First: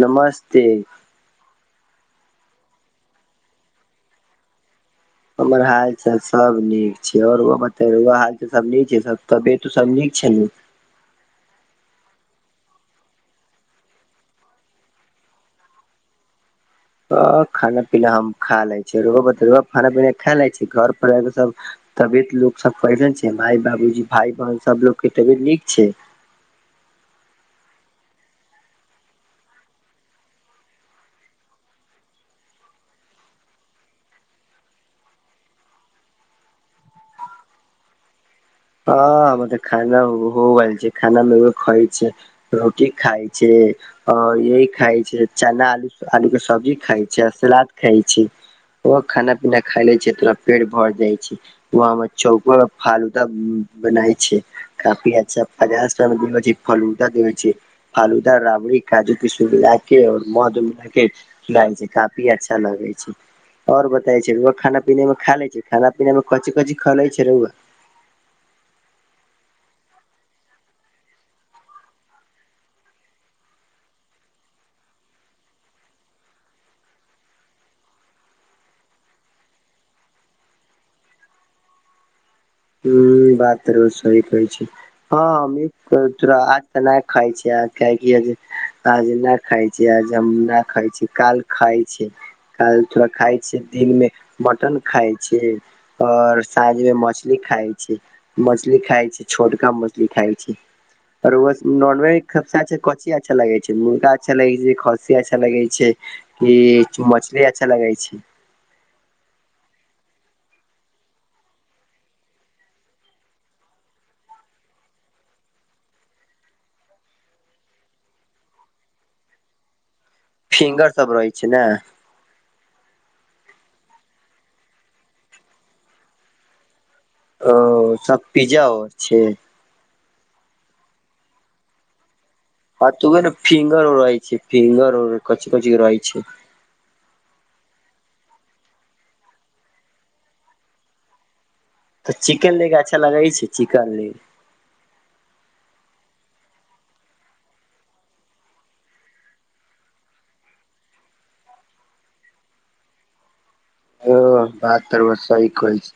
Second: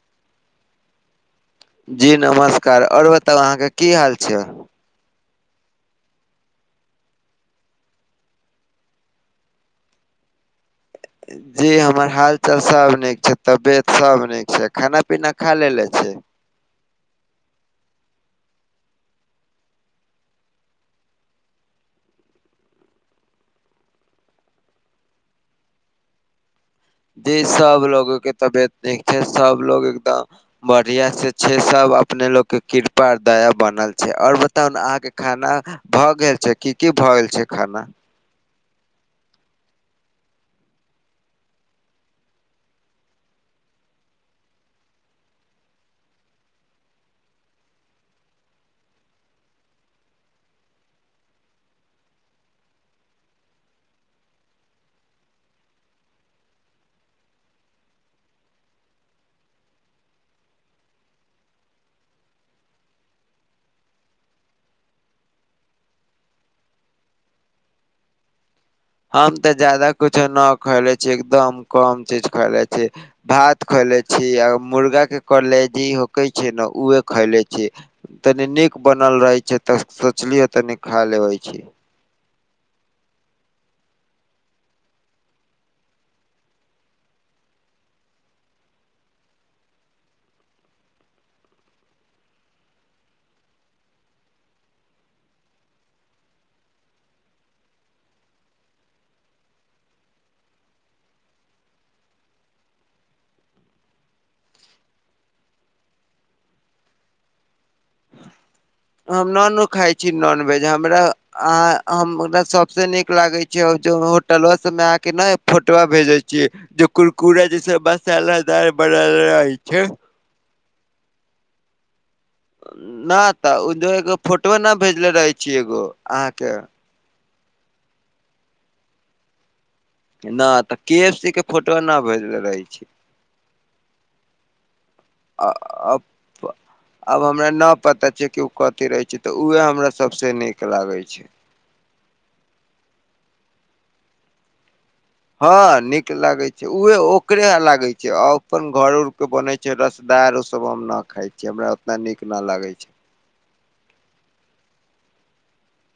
नमस्ते जी नमस्कार और बताउ अहाँके की हाल छै हमर हाल चाल सब नीक छै औरो बतैउ अहां सब नीक छै सब तबियत सब नीक छै नु? जी हमर हालचाल सब नीक छै, तबियत सब नीक छै, खाना पीना खा लेलेे छी? हँ खाना पीना हम खा लै छि। रोउआ बतैयो अब खाना पीना खा लै छी घर पर आरो सब तबियत लोक सब बढ़िया ने छै माय, बाबूजी, भाय, बहन सब लोग के तबियत नीक छै? जी सब लोगो के तबियत नीक छै सब लोग एकदम बढ़िया से छै सब अपने लोग के कृपा दया बनल छै। आओर बताउ ने अहाँके खाना भऽ गेल छै, की की भऽ गेल छै खाना? हँ हमर तऽ खाना हो गैल छै। खाना मे उहे खाइ छी- रोटी खाइ छी और यही खाइ छै चना, आलू आलू के सब्जी खाइ छै आ सलाद खाइ छी। व खाना पीना खाय लै छी तोरा पेट भर जाय छै वह हमरा चौकवा मे फालू दा बनाय छै काफी अच्छा पचास टका मे देबै छै फलूदा देेबै छै। फालूदा, राबड़ी, काजू, किशमिश मिला के और मौध मिला के पिलाइ छै काफी अच्छा लगै छै। और बताइ छै रौआ खाना पीना मे खा ले छै खाना पीना मे कोनची कोनची खा ले छै रौवा? हम तऽ जादा कुछो न खैले छीै एकदम कम चीज खैले छी। भात खएले छी आ मुर्गा के कलेजी होके छै न उहे खैले छी। तनी नीक बनल रहै छै तऽ सोचलियै तनी खा लेबै छी। हूं बात त रौआ सही कहै छी। हँ हमनी [unintelligible] तोरा आज तऽ नहि खाय छी काहेकि आज ना खाइ छी आज हम ना खाइ छी काल खाइ छी। काल तोरा खाय छी दिन में मटन खाय छी और साँझ मे मछ छली खाइ छी मछली खाइ छी छोटका मछली खाइ छी। आ रौवा स नॉनवेज सबसे कोनची अच्छा लगे छै मुर्गा अच्छा लगे छै खस्सी अच्छा लगे छै? कि मछली अच्छा लगे छै। हम न नु खाइ छी नॉनवेज हमरा आ हमरा सबसे नीक लागे छै ओ जे होटलवा सबमे अहांके ना फोटवा भेजै छी। जे कुरकुरे जैसे मसालादार बनल रहै छै। फिंगर सब रहै छै ने न तऽ ऊ जे एगो फोटवा न भेजले रहे छी एगो अहाँके ओ सब पिज्जा ओ छै। न तऽ के एफ सी के फोटवा ना भेजले रहै छी हा त उहे न फिंगर और रहै छै फिंगर और कोनची कोनची रहै छै। आब हमरा न पता छै कि ऊ कथी रहै छै तऽ उहे हमरा सभसे नीक लागै छै। तऽ चिकेन लेग अच्छा लगै छै चिकन लेग? हँ नीक लागे छै उहे ओकरे यहां लागै छै अपन घर उर के बनै जे रसदार ओ सब हम नहि खाइ छि हमरा ओतना नीक नहि लागै छै। हँ बात त अहाँ सही कहय छी।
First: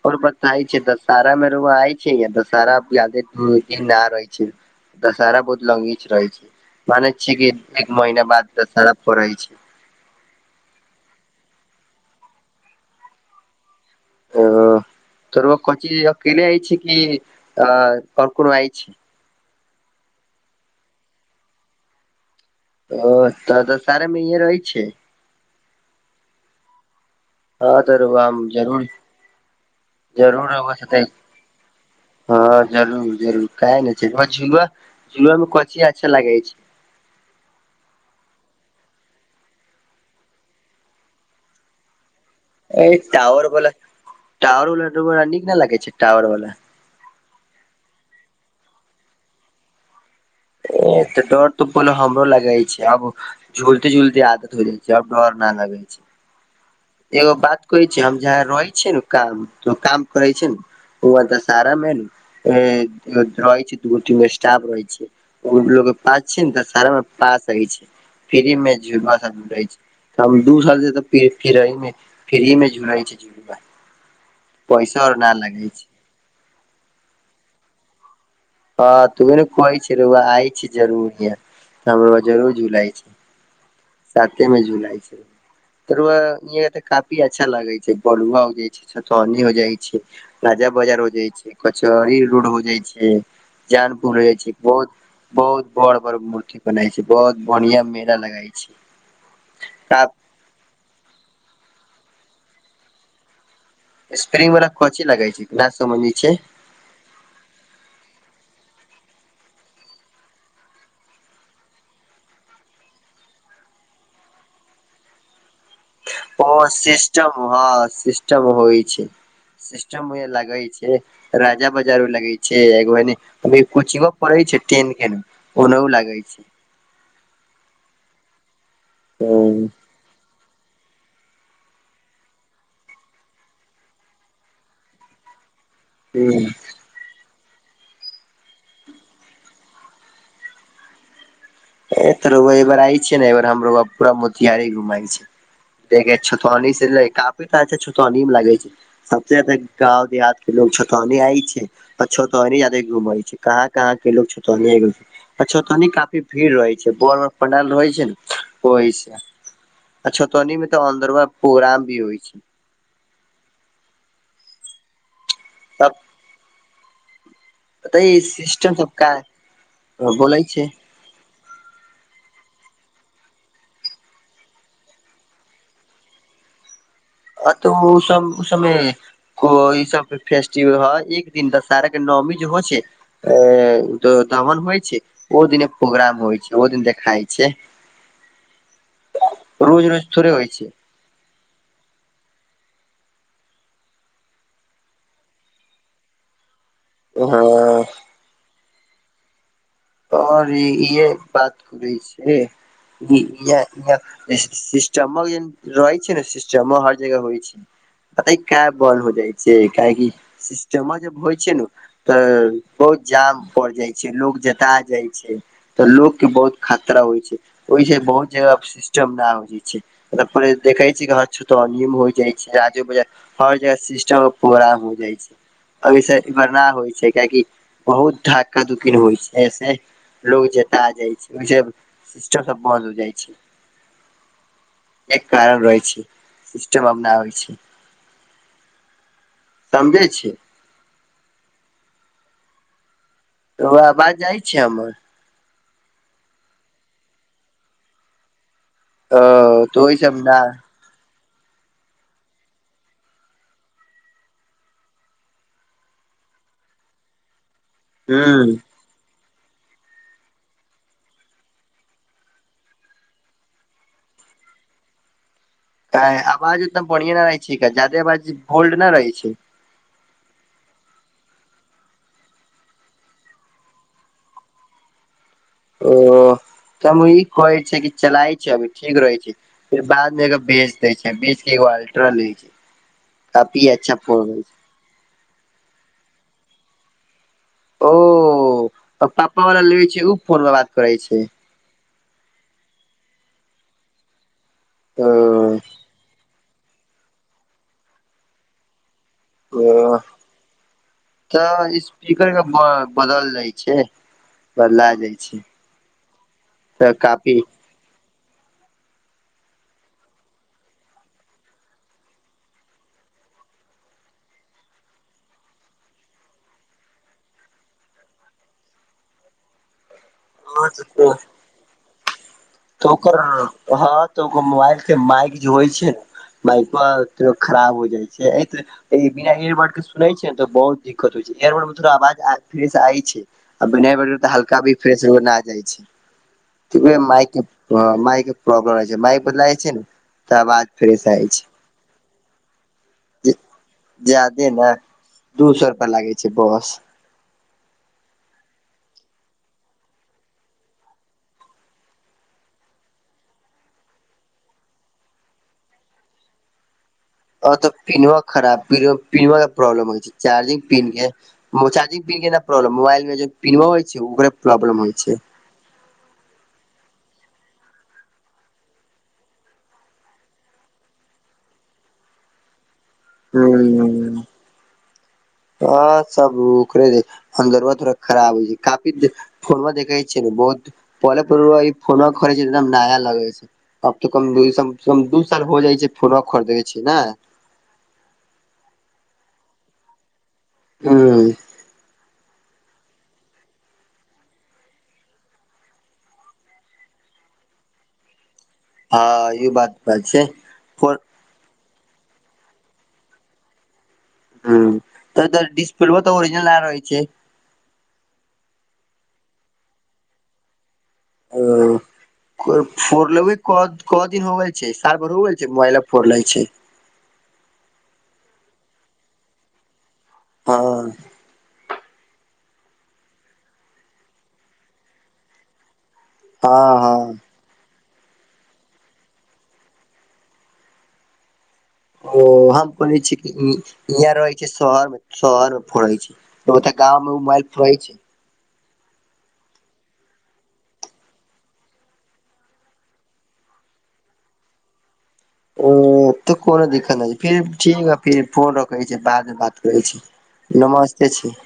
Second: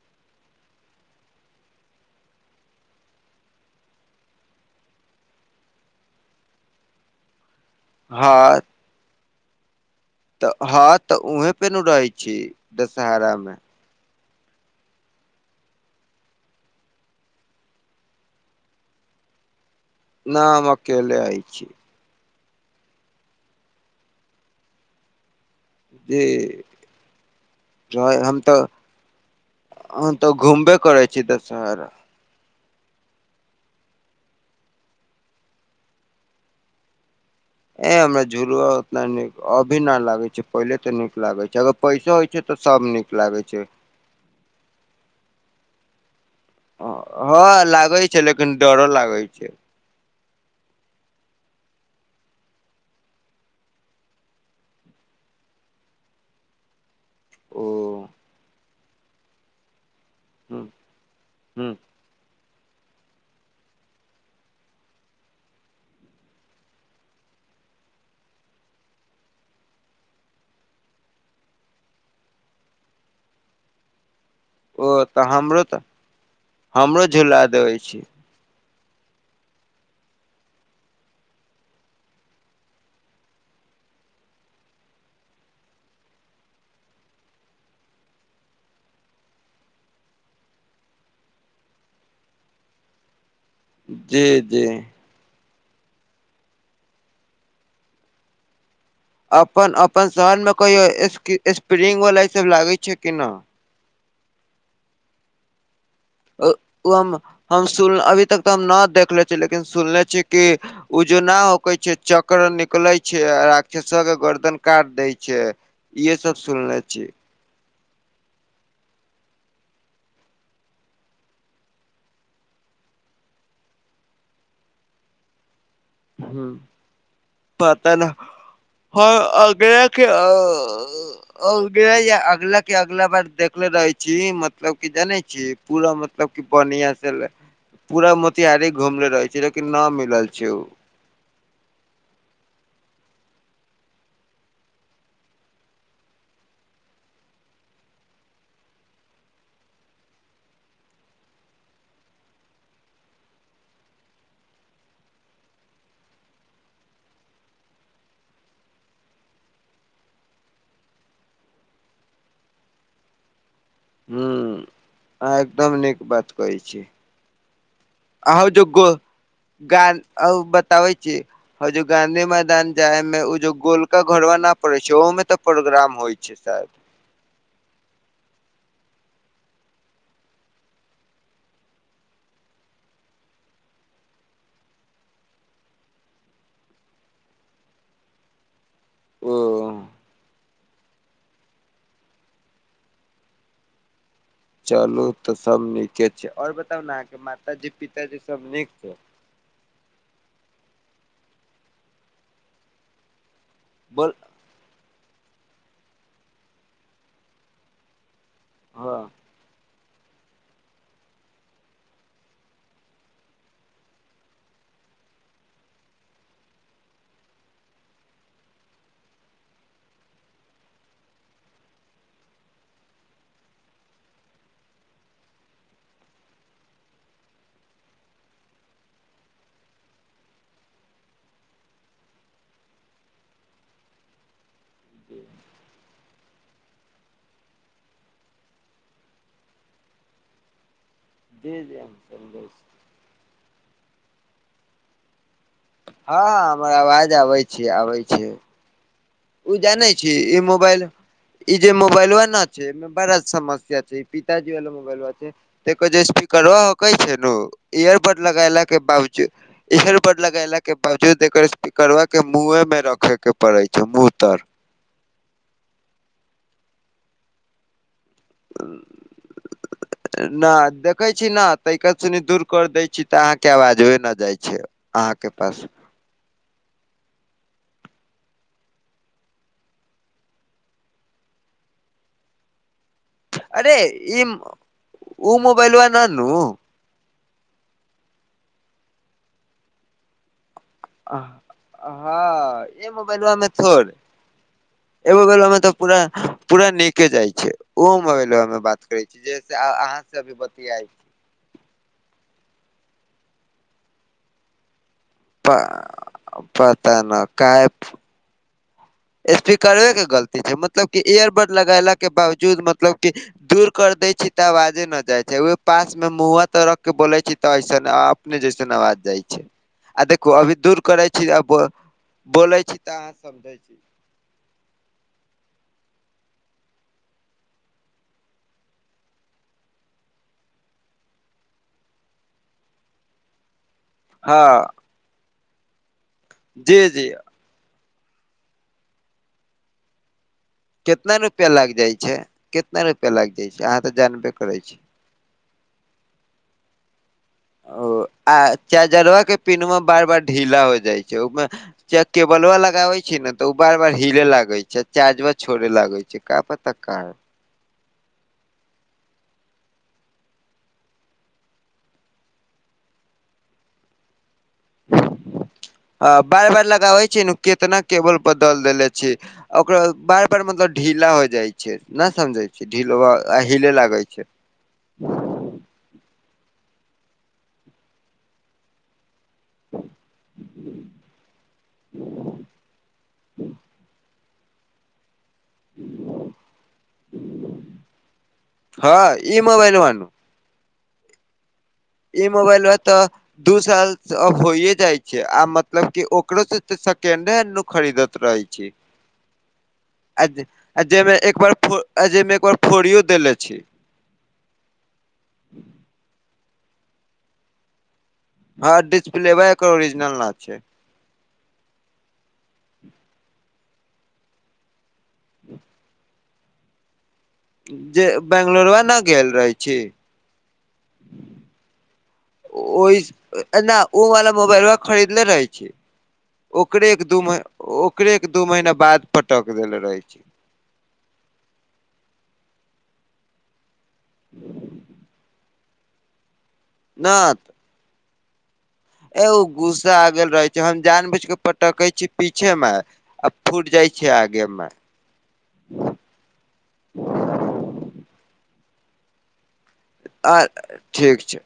[unintelligible] दशहरा बहुत लंगीच रहै छै मने छिय कि एक महिना बाद हँ दशहरा परैय रहै छै। तऽ हँ तऽ उहें पे न रहे छी दशहरा मे ओ त [unintelligible] अकेले आइ छी की और कोनो आय छी। ना हम अकेले आय छी। ओ तऽ दशहरा मे इहे रहै छीये। जी। हँ तऽ रउआ हम तऽ जरूर हम तऽ जरूर रउआ घूमबे साथे करै छी दसहर हँ जरूर जरूर क ने छै झुआ झुआमे कथि अच्छा लागे छै। ए हमरा झुलु उतना नीक अभी न लागे छै पहिले तऽ नीक लागे छै अगर पैसो होइ छै तऽ सब ए नीक टावर लागे छै। वाला टावर वाला [unintelligible] नीक न लागै छै टावर वाला। हँ लागैय छै लेकिन डरो लागैत छै। ए तऽ डर तऽ पहिले हमरो लगइ छै आब झुलते झुलते आदत हो गेल छै अब डर ना लगै छै। एगो बात ओ कहै छी हम ह जहाँ रहै छियै ने काम तो काम करै छी ना त ओ ह दशहरा मे ने ए रहि छी दू गो तीन गो स्टाफ रहहि छी। ओ लोग के पास छै ने तऽ दशहरा मे पास होइ छै फ्री मे झुलुआ सब झूलय छै। हम दू साल से त फिरै मे फ्री मे झूलय छी झूला। ओ तऽ हमरो लगे तऽ छै हमरो झुला देबे छी। [unintelligible] सातेमे झुलाइ छै। तरुआ हिया त काफी अच्छा लगे छै बरुआ हो जाइ छै छतौनी हो जाइ छै। राजा बाजार हो जाइ छै कचहरी रोड हो जाइ छै जानपुर हो जी जाइ छै जी बहुत बहुत बड़ बड़ मूर्ति बनाइ छै बहुत बढ़िया मेला लगाई छे। अपन अपन शहर मे कहियो स्प्रिं स्प्रिंग वला ई सब लागे छै कि न। स्प्रिंग वला कोनची लगै छै ना समझनी छै। ओ हम हम सुन अभी तक तऽ हम न देखले छिय लेकिन सुनले छी कि उजोना होक छै चक्र निकले छै राक्षसवा के गर्दन काट दै छै। इहे सब ओ सुनले छी सिस्टेम हँ सिस्टेम होइ छै। सिस्टम मे लगै छै। राजा बाजारो लागै छै एगो कोचिंगो पड़ै छै टेन के ओनाउ लाग हु पता नहि हर ह अग [unintelligible] ओ अगला के अगला बार देखले रहै छी मतलब क जानै छी पूरा मतलब ह कि बढ़िया से पूरा मोतिहारी घुमले रहे छै लेकिन न मिलल छै उ। ए त रौवा आई बेर आयिय छीयौ ने हम रौवा के पूरा मोतिहारे घुमाय छी। देख छतौनी से [unintelligible] अच्छा छतनी मे लागै छै। सबसे ज्यादा गाँव देहात के लोग छतौनी आय छे। आ छतनी जाादे घुमै छै कहाँ कहाँ के लोग छतौनि छतौनी काफी भीड़ रहै छै भोर में पंडाल रहै छै ने ओहिसे आ छतौनी में तऽ अन्दरवा पोग्राम भी होइ छै। हुं अहां एकदम नीक तब बात कहै छी। ते आहों जे सिस्टम गो सब का गान आ उ बोले छै। बताबै छी और जो गाँंधी मैदान जाय में उ जो गोलका घरवा न पड़े छै ओहों में तऽ प्रोग्राम होय छै शाएद। आ तऽ उ सब, उ सब में हां ई सब जे फेस्टिवल हय एक दिन दशहरा के नौवमी जे हय छै ऐ तो दहन होइ छै ओय दिना प्रोग्राम होय छै ओ दिन देखाइ छै। ओ रोज-रोज थोड़े होय छै। चलू तऽ सब नीके छै और बताउ नै अहाँके हँ माताजी-पिताजी सब नीक छै। तोहर ई इहै बात करे छै, ई ईहे-ईहे बोल [unintelligible] चम्मक जेहेन रहै छै नै सिस्टम में हर जगह होय छै। पता ई काहे बन्द हँ हो जाए छै काहेकि सिस्टमा जब होय छै नै उ तऽ बहुत जाम पड़ जाइ छै, लोग जता जाइ छै। तऽ लोक के बहुत खतरा होय छै, ओय से बहुत जगह पे सिस्टम न होय छै, [unintelligible] हर जगह सिस्टम में पूरा हो जाए छै। अब ई सब इधर ना होय छै काहैकि बहुत धक्का-धुक्की न होय छै। ए से लोग जता जाए छै, ओय से सिस्टम सब बंन्द होए जाए छै। एहि कारण रहै छै, सिस्टम आब न आबै छै। समझै छीयै। जी-जी। तोरा आवाज जाए छै हमर? हां हमर आवाज आबै छीयै, आबै छीयै। ओ तु तऽ जानय ओहि छी सब न ई मोबाइल ई जे मुबाइलवा न छै ई मे बड़ा समस्या छै, ई पिताजी वाला मुबाइलवा छीयै। त ऐकर जे स्पीकरो हकै छै नू इयरबड ह्म लगायला के बाबजू इयर बर्ड लगैला के बावजूद एकर स्पीकरवा के मुँहे मे रखे के पड़े छै मुँह तर। काहे आवाज उतना बढ़िया न रहै छै एकर जादे आवाज होल्ड न रहै छै। न देखै छीयै न ताके सुनि दूर कर दै छीयै तऽ अहाँके आवाजवै न जाइ छै। अहाँके पास ओ तऽ हम ई कहै छीयै कि चलाइ छी अभी ठीक रहै छै। फेर बाद मे एकरा बेच दे छीयै, बेच के एगो अल्ट्रा ले छीयै, काफी अरे अच्छा फोन ई होय छै। उ मुबाईलवा ना न उ ओ त पप्पा वला लेबै छीयै उ फोन पर बात करै छै अह अ हां ई मुबाइलवा मे छोड़ ओ एगो मुबाइलवा मे त पूरा-पूरा नीके जाय छै, उहो मोबइलवा मे बात करै छीयै जे से आर ओ अहाँ से अभी बतियाय छी। तऽ स्पीकर के ब बदल जाए छै। बदलाए जाए छै तऽ काफी ऐप। स्पीकरवे के गलती छै मतलब की इयरबड लगेला के बावजूद मतलब की दूर कर देै छी तऽ आवाजे न जाए छै, उहे पास मे मुहां तर रख के बोले छी तऽ ऐसन आब अपने जैसन अवाज जाए छै आ देखु अभी दूर करै छी अ बौ बोलै छी तऽ अहाँ ओकर हां समझै छी हां तऽ ओकर मोबाइल के माइक जे होइ छै नै बइको आ के खराब हो जाइ छै। एत ई बिना एयरबर्ड के सुनै छै ने तऽ बहुत दिक्कत होइ छै एयरबर्ड मे तो आवाज आ फ्रेश आइ छै। आ बिना ईयरबड तऽ हल्का भी हँ फ्रेश हो आ जाइ छै जी ठ जी माय ह मइक प्रॉब्लम रहइ छै मइक बदला जाए छै नु तऽ बाद कैतना रुपआ लाग जाय छै कैतना रुपआ लाइग जाय छै अहाँ तऽ जानबे जादे करै ने छी। दू सै रुपआ लागै छै बस। ओ आ चाजरवा के पिनवा मे बार-बार ढीला हो जाइ छै ओमे च केबलवा लगावे छै ने तऽ उ बार-बार हिले लागे छै चार्जवा छोड़े लागे छै। एका पताकार अ तऽ पिनवा खराब पीन पिनवा प्रॉब्लम होइ छै चार्जिंग पिन के मोब चार्जिंग पिन के नऽ प्रब्लम मोबाइल मे पिनवा होइ छै ओकरे प्रॉब्लम होइ छै। आ बार-बार लगाबे छी नु केतना केबल बदल देेलै छी। ओकरो बार-बार मतलब ढीला हो जाइ छै न समझे छी ढीलवा आ हीले लागे छै। अ सब उकरे अन्दरवा थोड़ा खराब होइ छै काफी फोनमे देखै छै नु बहुत [unintelligible] फोनवा खरै छै एकदम नया लगै छै। कम दूयसम‌ सम दूय साल हो जाइ छै फोनवा खरीदै छी ने हँ ई मोबाइलवा नुऽ हू ई मोबइलवा तऽ दू साल सऽ अब होइये जाइ छै आ मतलब के ओकरो से त सेकेंडे हेंड नु खरीदत रहइ छी। हँ ई बात बात छै आ ज आ फोन जहिमे एक बार फोर आ जहिमे एक बार फोड़ियो देले छी। हूं तऽ डिस्प्लवो तऽ ऑरिजिनल ना रहै छै। हँ डिस्प्लेवा एकर ओरिजिनल ना छै। ओ कऽ फोड़लवय क क दिन होब- छैय सरबरौयल छै मोबाइले फोर लेए छै। जे बेंगलोरवा नऽ गेल रहै छी। हँ ओहिस एना ओ वाला मोबाइलवा खरीदले रहै छी। हँ ओकरे के हँ दू मही ओकरे के दू महीना बाद पटक देल रहै छी। हो हम कहलने छीय कि इहाँ रहै छै शहर मे शहर मे फड़ै छी। बहुते गाममे ‌मोबाइल फोरइ छी। ए ओ गुस्सा आ गेल रहे छै हम जान बूझ के पटके छी पीछे मे आ फूट जाइ छै आगे मे ओ तऽ कोनो दिक्कत नहि छै फिर ठीक ह फिर फोन रखै छी बाद मे बात करै छी आ नमस्ते ठीक छै छी।